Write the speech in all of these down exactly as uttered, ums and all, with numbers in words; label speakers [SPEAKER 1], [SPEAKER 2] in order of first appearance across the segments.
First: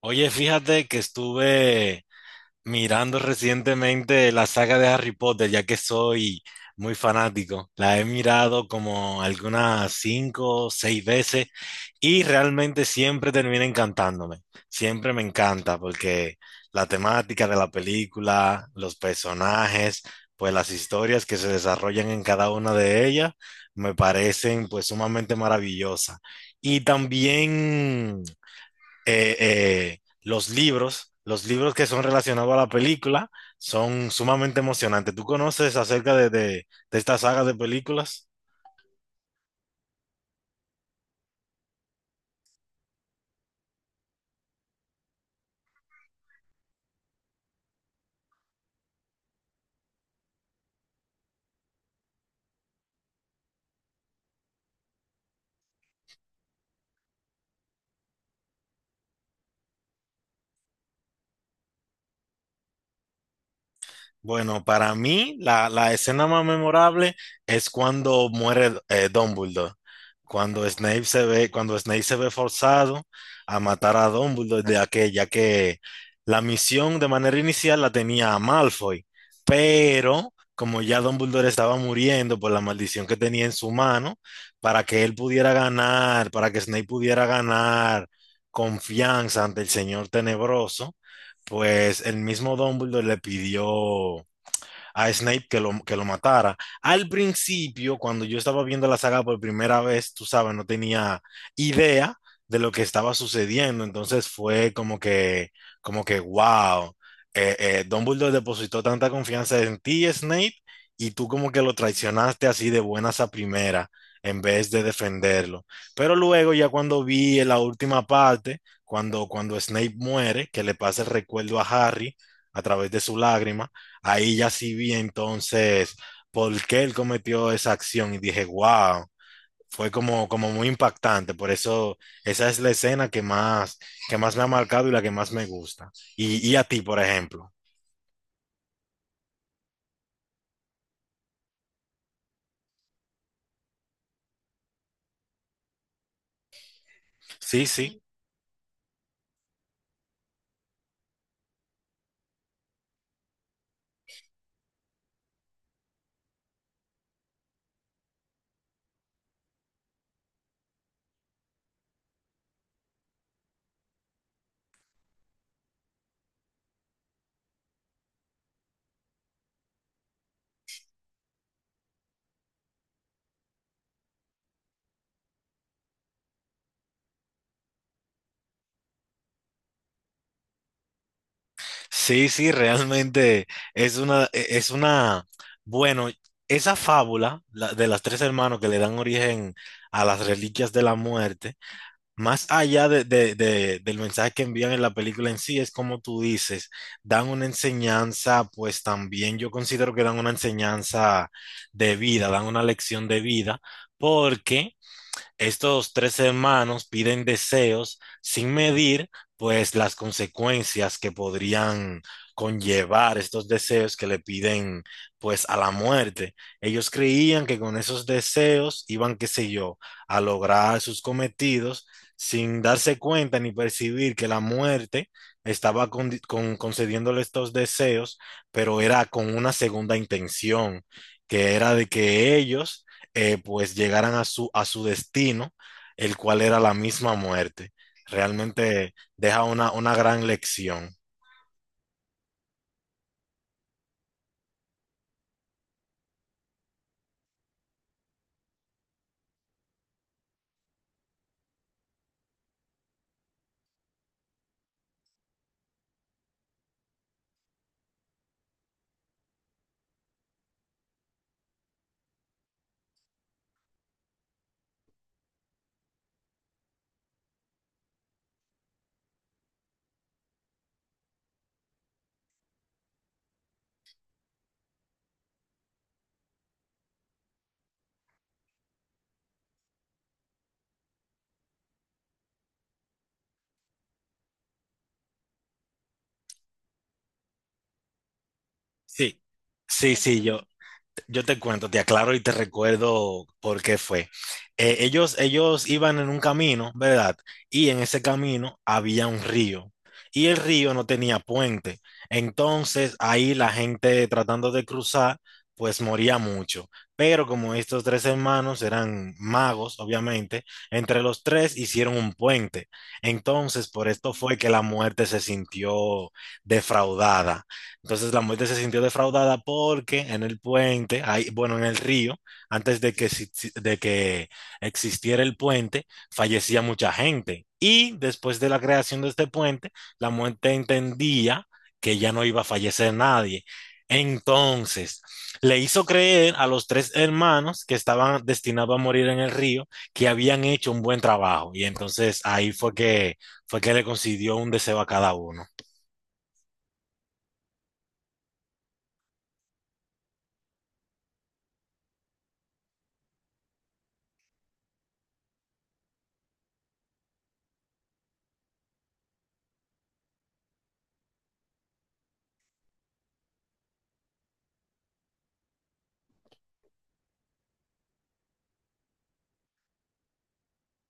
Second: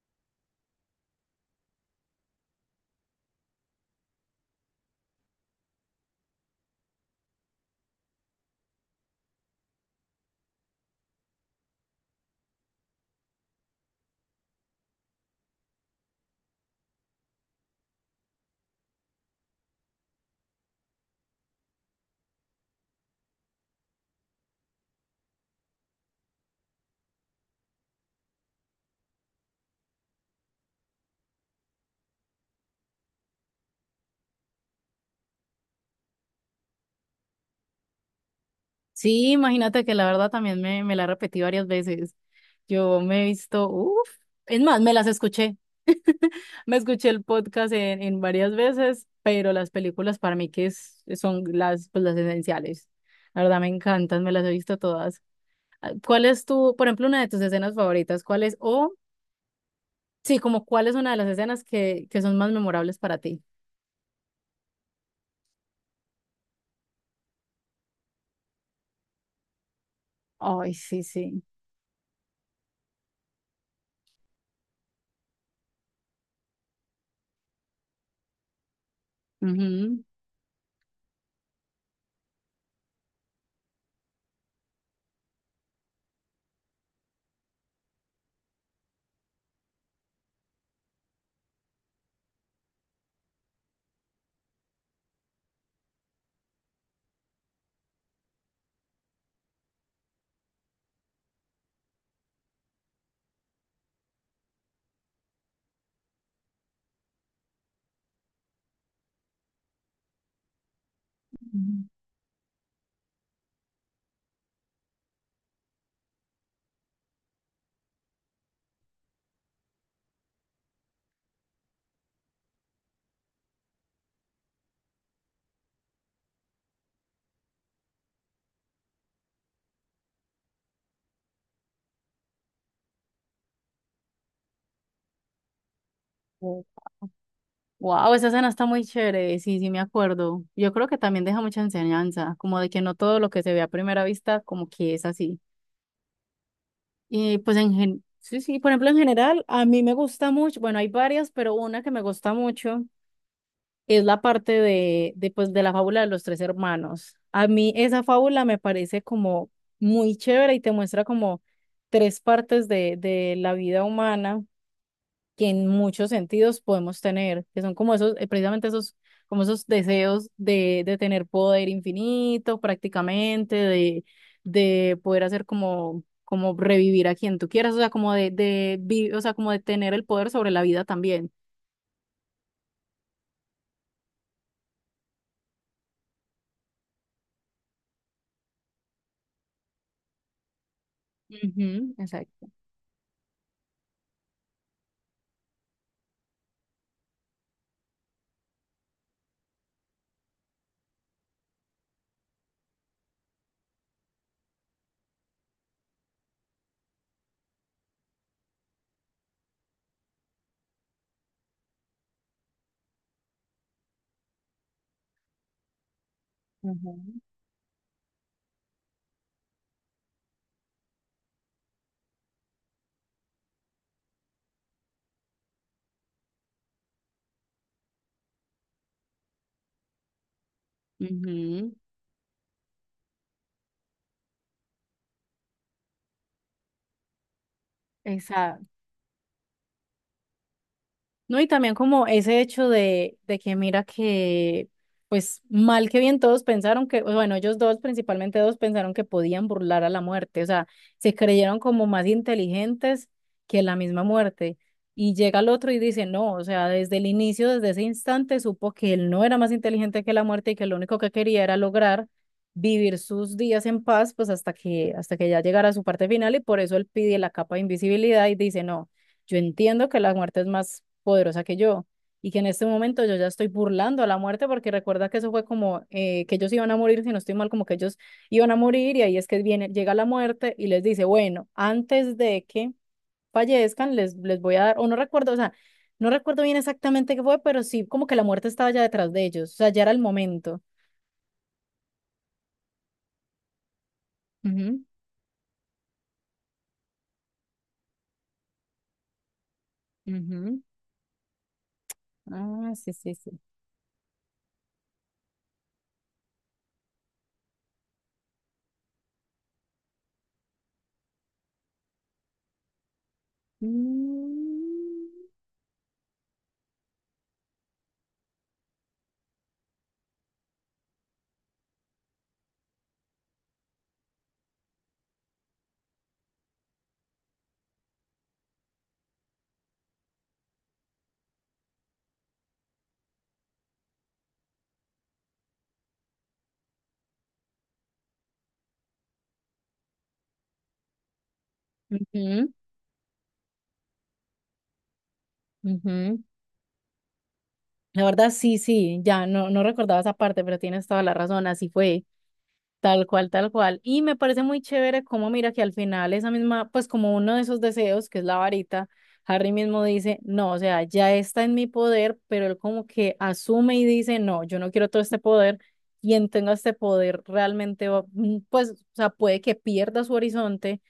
[SPEAKER 1] Oye, fíjate que estuve mirando recientemente la saga de Harry Potter, ya que soy muy fanático. La he mirado como algunas cinco o seis veces y realmente siempre termina encantándome. Siempre me encanta porque la temática de la película, los personajes, pues las historias que se desarrollan en cada una de ellas me parecen pues sumamente maravillosas. Y también eh, eh, los libros, los libros que son relacionados a la película, son sumamente emocionantes. ¿Tú conoces acerca de, de, de esta saga de películas?
[SPEAKER 2] Sí, imagínate que la verdad también me, me la repetí varias veces. Yo me he visto, uff, es más, me las escuché. Me escuché el podcast en, en varias veces, pero las películas para mí que es- son las, pues, las esenciales. La verdad me encantan, me las he visto todas. Ah, ¿cuál es tu, por ejemplo, una de tus escenas favoritas? ¿Cuál es, o sí, como cuál es una de las escenas que, que son más memorables para ti?
[SPEAKER 1] Bueno, para mí la, la escena más memorable es cuando muere eh, Dumbledore. Cuando
[SPEAKER 2] Ay, sí,
[SPEAKER 1] Snape se
[SPEAKER 2] sí.
[SPEAKER 1] ve, cuando Snape se ve forzado a matar a Dumbledore, ya que, ya que la misión de manera inicial la tenía a Malfoy,
[SPEAKER 2] Ujú.
[SPEAKER 1] pero como ya Dumbledore estaba muriendo por la maldición que tenía en su mano, para que él pudiera ganar, para que Snape pudiera ganar confianza ante el Señor Tenebroso, pues el mismo Dumbledore le pidió a Snape que lo, que lo matara. Al principio, cuando yo estaba viendo la saga por primera vez, tú sabes, no tenía idea de lo que estaba sucediendo, entonces fue como que, como que, wow, eh, eh, Dumbledore depositó tanta confianza en ti, Snape, y tú como que lo traicionaste así de buenas a primera en vez de defenderlo. Pero luego ya cuando vi en la última parte, cuando, cuando Snape muere, que le pasa el recuerdo a Harry a través de su lágrima, ahí ya sí vi entonces por qué él cometió esa acción y dije, wow, fue como, como muy impactante. Por eso esa es la escena que más, que más me ha marcado y la que más me gusta. ¿Y, y a
[SPEAKER 2] Ujú.
[SPEAKER 1] ti, por ejemplo?
[SPEAKER 2] Wow, esa escena está muy chévere, sí, sí me acuerdo. Yo creo que también deja mucha enseñanza, como de que no todo lo que se ve a primera vista como que es así. Y pues
[SPEAKER 1] Sí,
[SPEAKER 2] en
[SPEAKER 1] sí,
[SPEAKER 2] gen- sí, sí, por ejemplo, en general a mí me gusta mucho, bueno, hay varias, pero una que me gusta mucho es la parte de, de pues de la fábula de los tres hermanos. A mí esa fábula me parece como muy chévere y te muestra como tres partes de, de la vida humana que en muchos sentidos podemos tener, que son como esos, eh, precisamente esos, como esos deseos de, de tener poder infinito prácticamente, de, de poder hacer como, como revivir a quien tú quieras, o sea, como de, de, vi- o sea, como de tener el poder sobre la vida también.
[SPEAKER 1] sí, sí, realmente es una, e, es una, bueno, esa fábula la- de las tres hermanos que le dan origen a las reliquias de la muerte.
[SPEAKER 2] Ujú,
[SPEAKER 1] Más
[SPEAKER 2] exacto.
[SPEAKER 1] allá de, de- de- del mensaje que envían en la película en sí, es como tú dices, dan una enseñanza, pues también yo considero que dan una enseñanza de vida, dan una lección de vida, porque estos tres hermanos piden deseos sin medir, pues, las consecuencias que podrían conllevar estos deseos que le piden, pues, a la muerte. Ellos
[SPEAKER 2] Ujú.
[SPEAKER 1] creían que con esos deseos iban, qué sé yo, a lograr sus cometidos sin darse cuenta ni percibir que la muerte estaba con- con- concediéndole estos deseos, pero era con una segunda intención, que
[SPEAKER 2] Ujú,
[SPEAKER 1] era de que ellos eh, pues llegaran a su, a su destino, el cual era la misma muerte.
[SPEAKER 2] exacto.
[SPEAKER 1] Realmente deja una, una gran lección.
[SPEAKER 2] No, y también como ese hecho de, de que mira que, pues mal que bien todos pensaron que, bueno, ellos dos, principalmente dos, pensaron que podían burlar a la muerte, o sea, se creyeron como más inteligentes que la misma muerte. Y llega el otro y dice, no, o sea, desde el inicio, desde ese instante, supo que él no era más inteligente que la muerte y que lo único que quería era lograr vivir sus días en paz, pues hasta que, hasta que ya llegara a su parte final y por eso él pide la capa de invisibilidad y dice, no, yo entiendo que la muerte es más poderosa que yo y que en este momento yo ya estoy burlando a la muerte porque recuerda que eso fue como eh, que ellos iban a morir, si no estoy mal, como que ellos iban a morir y ahí es que viene, llega la muerte y les dice, bueno, antes de que fallezcan, les, les voy a dar, o no recuerdo, o sea, no recuerdo bien exactamente qué fue, pero sí, como que la muerte estaba ya detrás
[SPEAKER 1] Sí,
[SPEAKER 2] de ellos, o sea, ya era
[SPEAKER 1] sí,
[SPEAKER 2] el
[SPEAKER 1] sí, yo,
[SPEAKER 2] momento.
[SPEAKER 1] yo te cuento, te aclaro y te recuerdo por qué fue. Eh,
[SPEAKER 2] Ujú,
[SPEAKER 1] ellos, ellos iban en un camino, ¿verdad? Y en ese camino había un río. Y el
[SPEAKER 2] ujú.
[SPEAKER 1] río no tenía puente.
[SPEAKER 2] Ah, sí,
[SPEAKER 1] Entonces
[SPEAKER 2] sí, sí.
[SPEAKER 1] ahí la gente tratando de cruzar, pues moría mucho. Pero como estos tres hermanos eran magos, obviamente, entre los tres hicieron un puente. Entonces por esto fue que la muerte se
[SPEAKER 2] Mm,
[SPEAKER 1] sintió defraudada. Entonces la muerte se sintió defraudada porque en el puente, ahí, bueno, en el río, antes de que, si- si- de que existiera el puente, fallecía mucha gente. Y después de la creación de este puente, la muerte entendía que ya no iba a fallecer nadie. Entonces, le hizo creer a los tres hermanos que estaban destinados a morir en el río, que habían hecho un buen trabajo. Y entonces
[SPEAKER 2] ujú,
[SPEAKER 1] ahí fue que, fue que le concedió un deseo a cada uno.
[SPEAKER 2] ujú. La verdad, sí, sí, ya no, no recordaba esa parte, pero tienes toda la razón, así fue, tal cual, tal cual. Y me parece muy chévere cómo mira que al final esa misma, pues como uno de esos deseos, que es la varita, Harry mismo dice, no, o sea, ya está en mi poder, pero él como que asume y dice, no, yo no quiero todo este poder, quien tenga este poder realmente, va- mm, pues, o sea, puede que pierda su horizonte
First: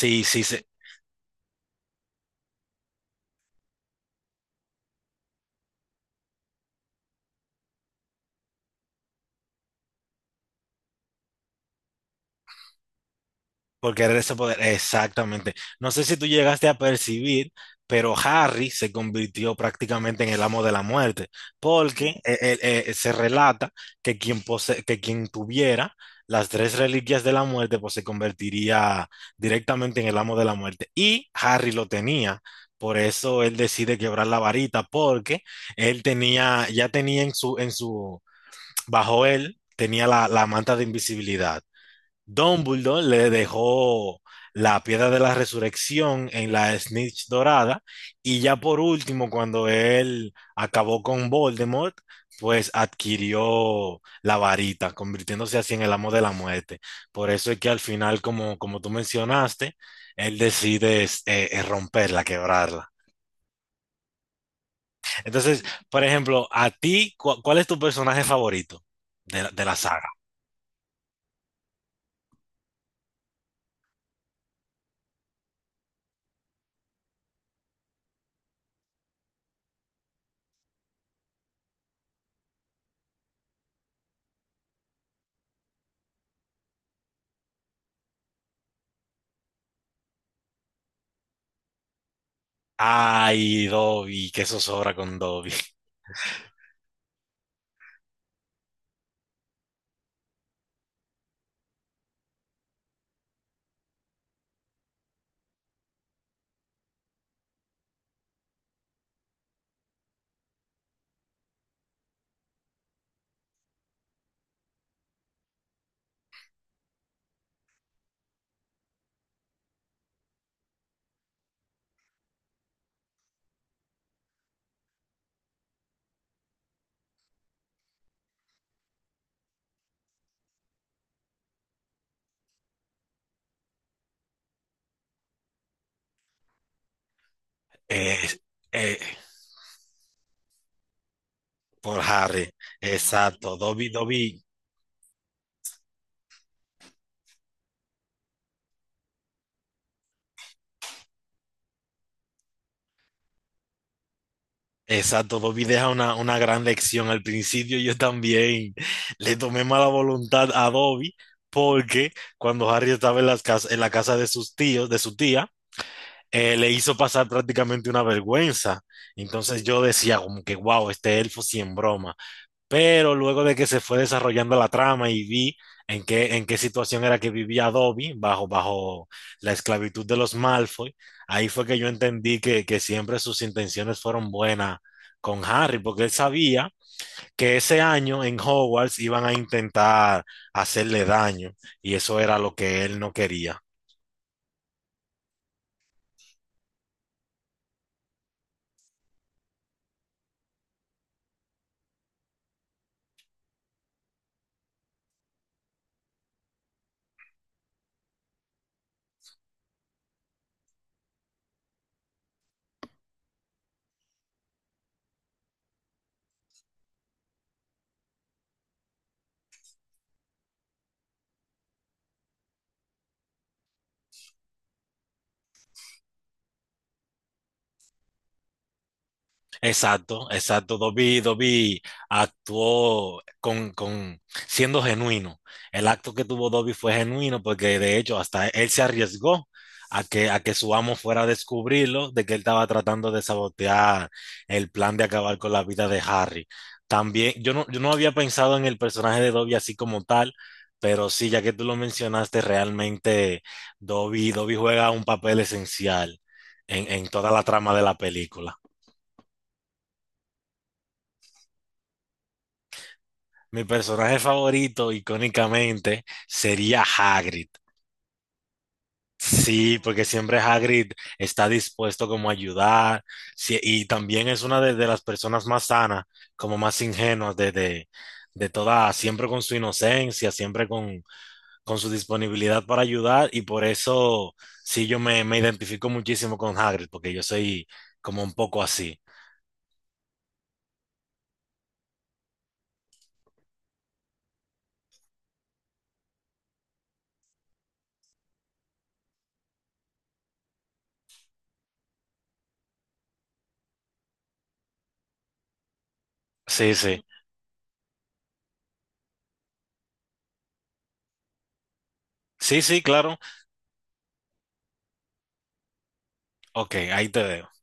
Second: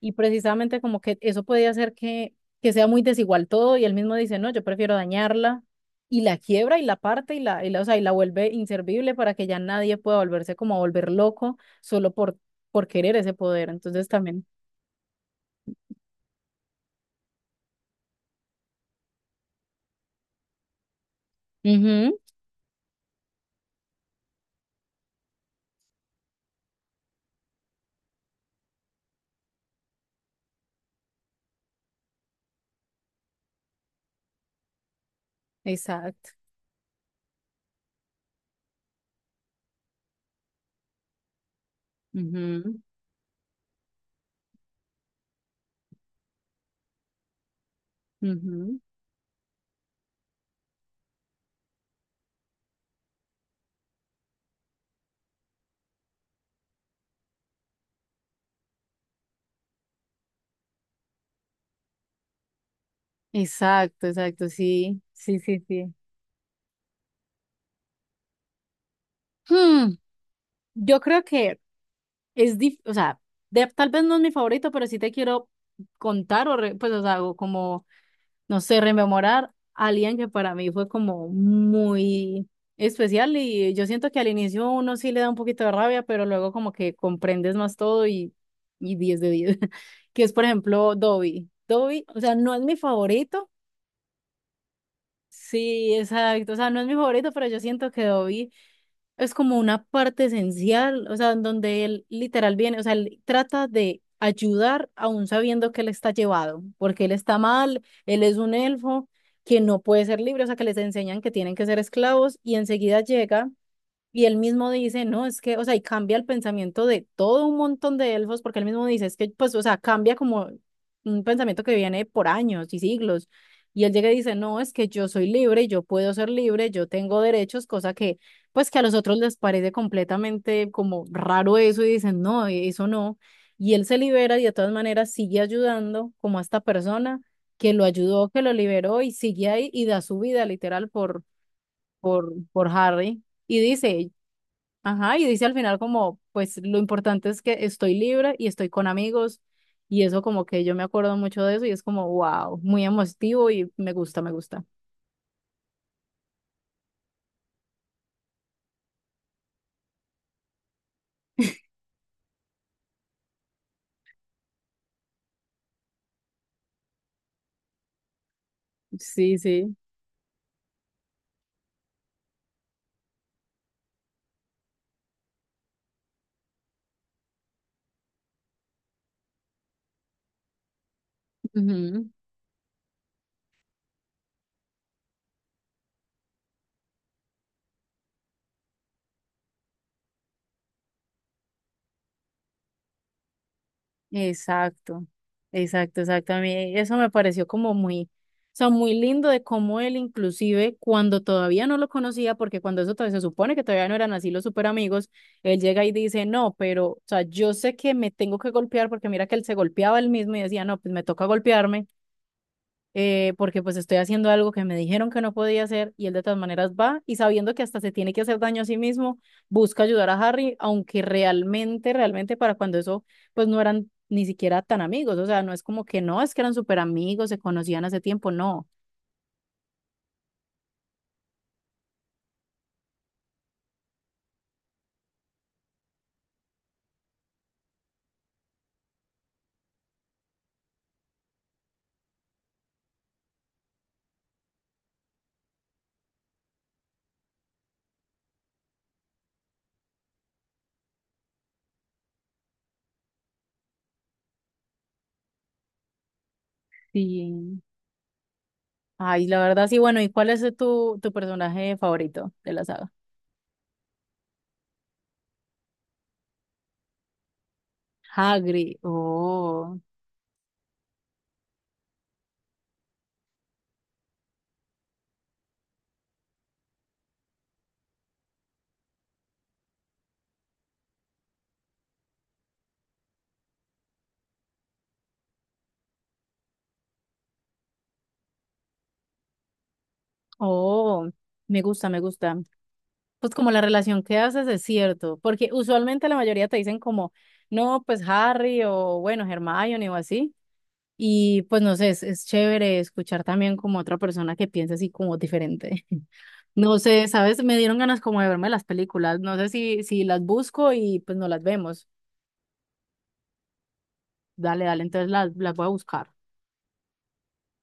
[SPEAKER 2] y
[SPEAKER 1] sí, sí.
[SPEAKER 2] precisamente como que eso puede hacer que, que sea muy desigual todo y él mismo dice, no, yo prefiero dañarla y la quiebra y la parte y la, y la, o sea, y la vuelve inservible para que ya nadie pueda volverse como a volver loco solo por, por querer ese poder.
[SPEAKER 1] Por
[SPEAKER 2] Entonces
[SPEAKER 1] querer ese
[SPEAKER 2] también.
[SPEAKER 1] poder, exactamente. No sé si tú llegaste a percibir, pero Harry se convirtió prácticamente en el amo de la muerte, porque
[SPEAKER 2] Ujú,
[SPEAKER 1] eh, eh, eh, se relata que quien, pose- que quien tuviera las tres reliquias de la muerte, pues se convertiría directamente en el amo de la muerte. Y Harry lo tenía, por eso él decide quebrar la varita, porque él
[SPEAKER 2] exacto.
[SPEAKER 1] tenía, ya tenía en su, en su, bajo él, tenía la la manta de invisibilidad.
[SPEAKER 2] Ujú,
[SPEAKER 1] Dumbledore le dejó la piedra de la resurrección en la Snitch dorada y ya por
[SPEAKER 2] ujú,
[SPEAKER 1] último, cuando él acabó con Voldemort, pues adquirió la varita, convirtiéndose así en el amo de la muerte. Por eso es que al final, como, como tú mencionaste, él decide es, eh, eh, romperla, quebrarla.
[SPEAKER 2] exacto, exacto, sí, sí, sí,
[SPEAKER 1] Entonces,
[SPEAKER 2] sí.
[SPEAKER 1] por ejemplo, a ti, cu- ¿cuál es tu personaje favorito de, la- de la
[SPEAKER 2] Hmm,
[SPEAKER 1] saga?
[SPEAKER 2] yo creo que es, dif- o sea, de- tal vez no es mi favorito, pero sí te quiero contar o, re- pues, o sea, o como no sé, rememorar a alguien que para mí fue como muy especial y yo siento que al inicio uno sí le da un poquito de rabia, pero luego como que comprendes más todo y, y diez de diez que es por ejemplo Dobby. Dobby, o sea, no es mi favorito,
[SPEAKER 1] Ay, Dobby, qué zozobra con Dobby.
[SPEAKER 2] sí, exacto, o sea, no es mi favorito, pero yo siento que Dobby es como una parte esencial, o sea, en donde él literal viene, o sea, él trata de ayudar aún sabiendo que él está llevado, porque él está mal, él es un elfo que no puede ser libre, o sea, que les enseñan que tienen que ser esclavos y enseguida llega. Y él mismo dice, no, es que, o sea, y cambia el pensamiento de todo un montón de elfos, porque él mismo dice, es que, pues, o sea, cambia como un pensamiento que viene por años y siglos. Y él llega y dice, no, es que yo soy libre, yo puedo ser libre, yo tengo derechos, cosa que, pues, que a los otros les parece completamente como raro eso y dicen, no, eso no. Y él se libera y de todas maneras sigue ayudando como a esta persona que lo ayudó,
[SPEAKER 1] Es-
[SPEAKER 2] que lo
[SPEAKER 1] eh,
[SPEAKER 2] liberó y sigue ahí y da su vida literal por,
[SPEAKER 1] por
[SPEAKER 2] por,
[SPEAKER 1] Harry,
[SPEAKER 2] por Harry
[SPEAKER 1] exacto.
[SPEAKER 2] y
[SPEAKER 1] Dobby,
[SPEAKER 2] dice,
[SPEAKER 1] Dobby,
[SPEAKER 2] ajá, y dice al final como, pues lo importante es que estoy libre y estoy con amigos y eso como que yo me acuerdo mucho de eso y es como, wow, muy emotivo y me gusta, me gusta.
[SPEAKER 1] exacto. Dobby deja una, una gran lección. Al principio yo también le tomé mala voluntad a Dobby porque cuando Harry estaba en, las cas- en la casa de sus tíos, de su tía, eh, le hizo pasar prácticamente una vergüenza.
[SPEAKER 2] Sí,
[SPEAKER 1] Entonces
[SPEAKER 2] sí.
[SPEAKER 1] yo decía como que, wow, este elfo sí en broma. Pero luego de que se fue desarrollando la trama y vi en qué, en qué situación era que vivía Dobby bajo, bajo la esclavitud de los Malfoy, ahí fue que yo
[SPEAKER 2] Ujú,
[SPEAKER 1] entendí que, que siempre sus intenciones fueron buenas con Harry, porque él sabía que ese año en Hogwarts iban a intentar hacerle daño y eso era lo que él no quería.
[SPEAKER 2] exacto, exacto, exacto. A mí eso me pareció como muy, o sea, muy lindo de cómo él inclusive cuando todavía no lo conocía, porque cuando eso todavía se supone que todavía no eran así los super amigos, él llega y dice, no, pero, o sea, yo sé que me tengo que golpear porque mira que él se golpeaba él mismo y decía, no, pues me toca golpearme eh, porque pues estoy haciendo algo que me dijeron que no podía hacer y él de todas maneras va y sabiendo que hasta se tiene que hacer daño a sí mismo, busca ayudar a Harry, aunque realmente, realmente para cuando eso, pues no eran ni siquiera tan amigos, o sea, no es como que no, es que eran súper amigos, se conocían hace tiempo, no.
[SPEAKER 1] Exacto, exacto. Dobby, Dobby actuó con, con siendo genuino. El acto que tuvo Dobby fue genuino porque de hecho hasta él se arriesgó a que, a que su amo fuera a descubrirlo de que él estaba tratando de sabotear el plan de acabar con la vida de Harry. También, yo no, yo no había pensado en el personaje de Dobby así como tal, pero sí, ya que tú lo mencionaste, realmente Dobby, Dobby juega un papel esencial en en toda la
[SPEAKER 2] Sí.
[SPEAKER 1] trama de la película.
[SPEAKER 2] Ay, la verdad, sí, bueno, ¿y cuál es tu, tu personaje favorito de la saga?
[SPEAKER 1] Mi personaje favorito, icónicamente, sería Hagrid.
[SPEAKER 2] Hagrid,
[SPEAKER 1] Sí,
[SPEAKER 2] oh,
[SPEAKER 1] porque siempre Hagrid está dispuesto como a ayudar, sí, y también es una de, de las personas más sanas, como más ingenuas de, de, de toda, siempre con su inocencia, siempre con, con su disponibilidad para ayudar y por eso sí yo me, me identifico muchísimo con Hagrid, porque yo soy como un poco así.
[SPEAKER 2] oh, me gusta, me gusta. Pues como la relación que haces es cierto, porque usualmente la mayoría te dicen como, no, pues Harry o bueno, Hermione o así, y pues no sé, es, es chévere escuchar también como otra persona que piensa así como diferente.
[SPEAKER 1] Sí,
[SPEAKER 2] No
[SPEAKER 1] sí.
[SPEAKER 2] sé, ¿sabes? Me dieron ganas como de verme las películas, no sé si, si las busco y pues no las vemos.
[SPEAKER 1] Sí, sí, claro.
[SPEAKER 2] Dale, dale, entonces las, las voy a buscar.
[SPEAKER 1] Ok, ahí te veo.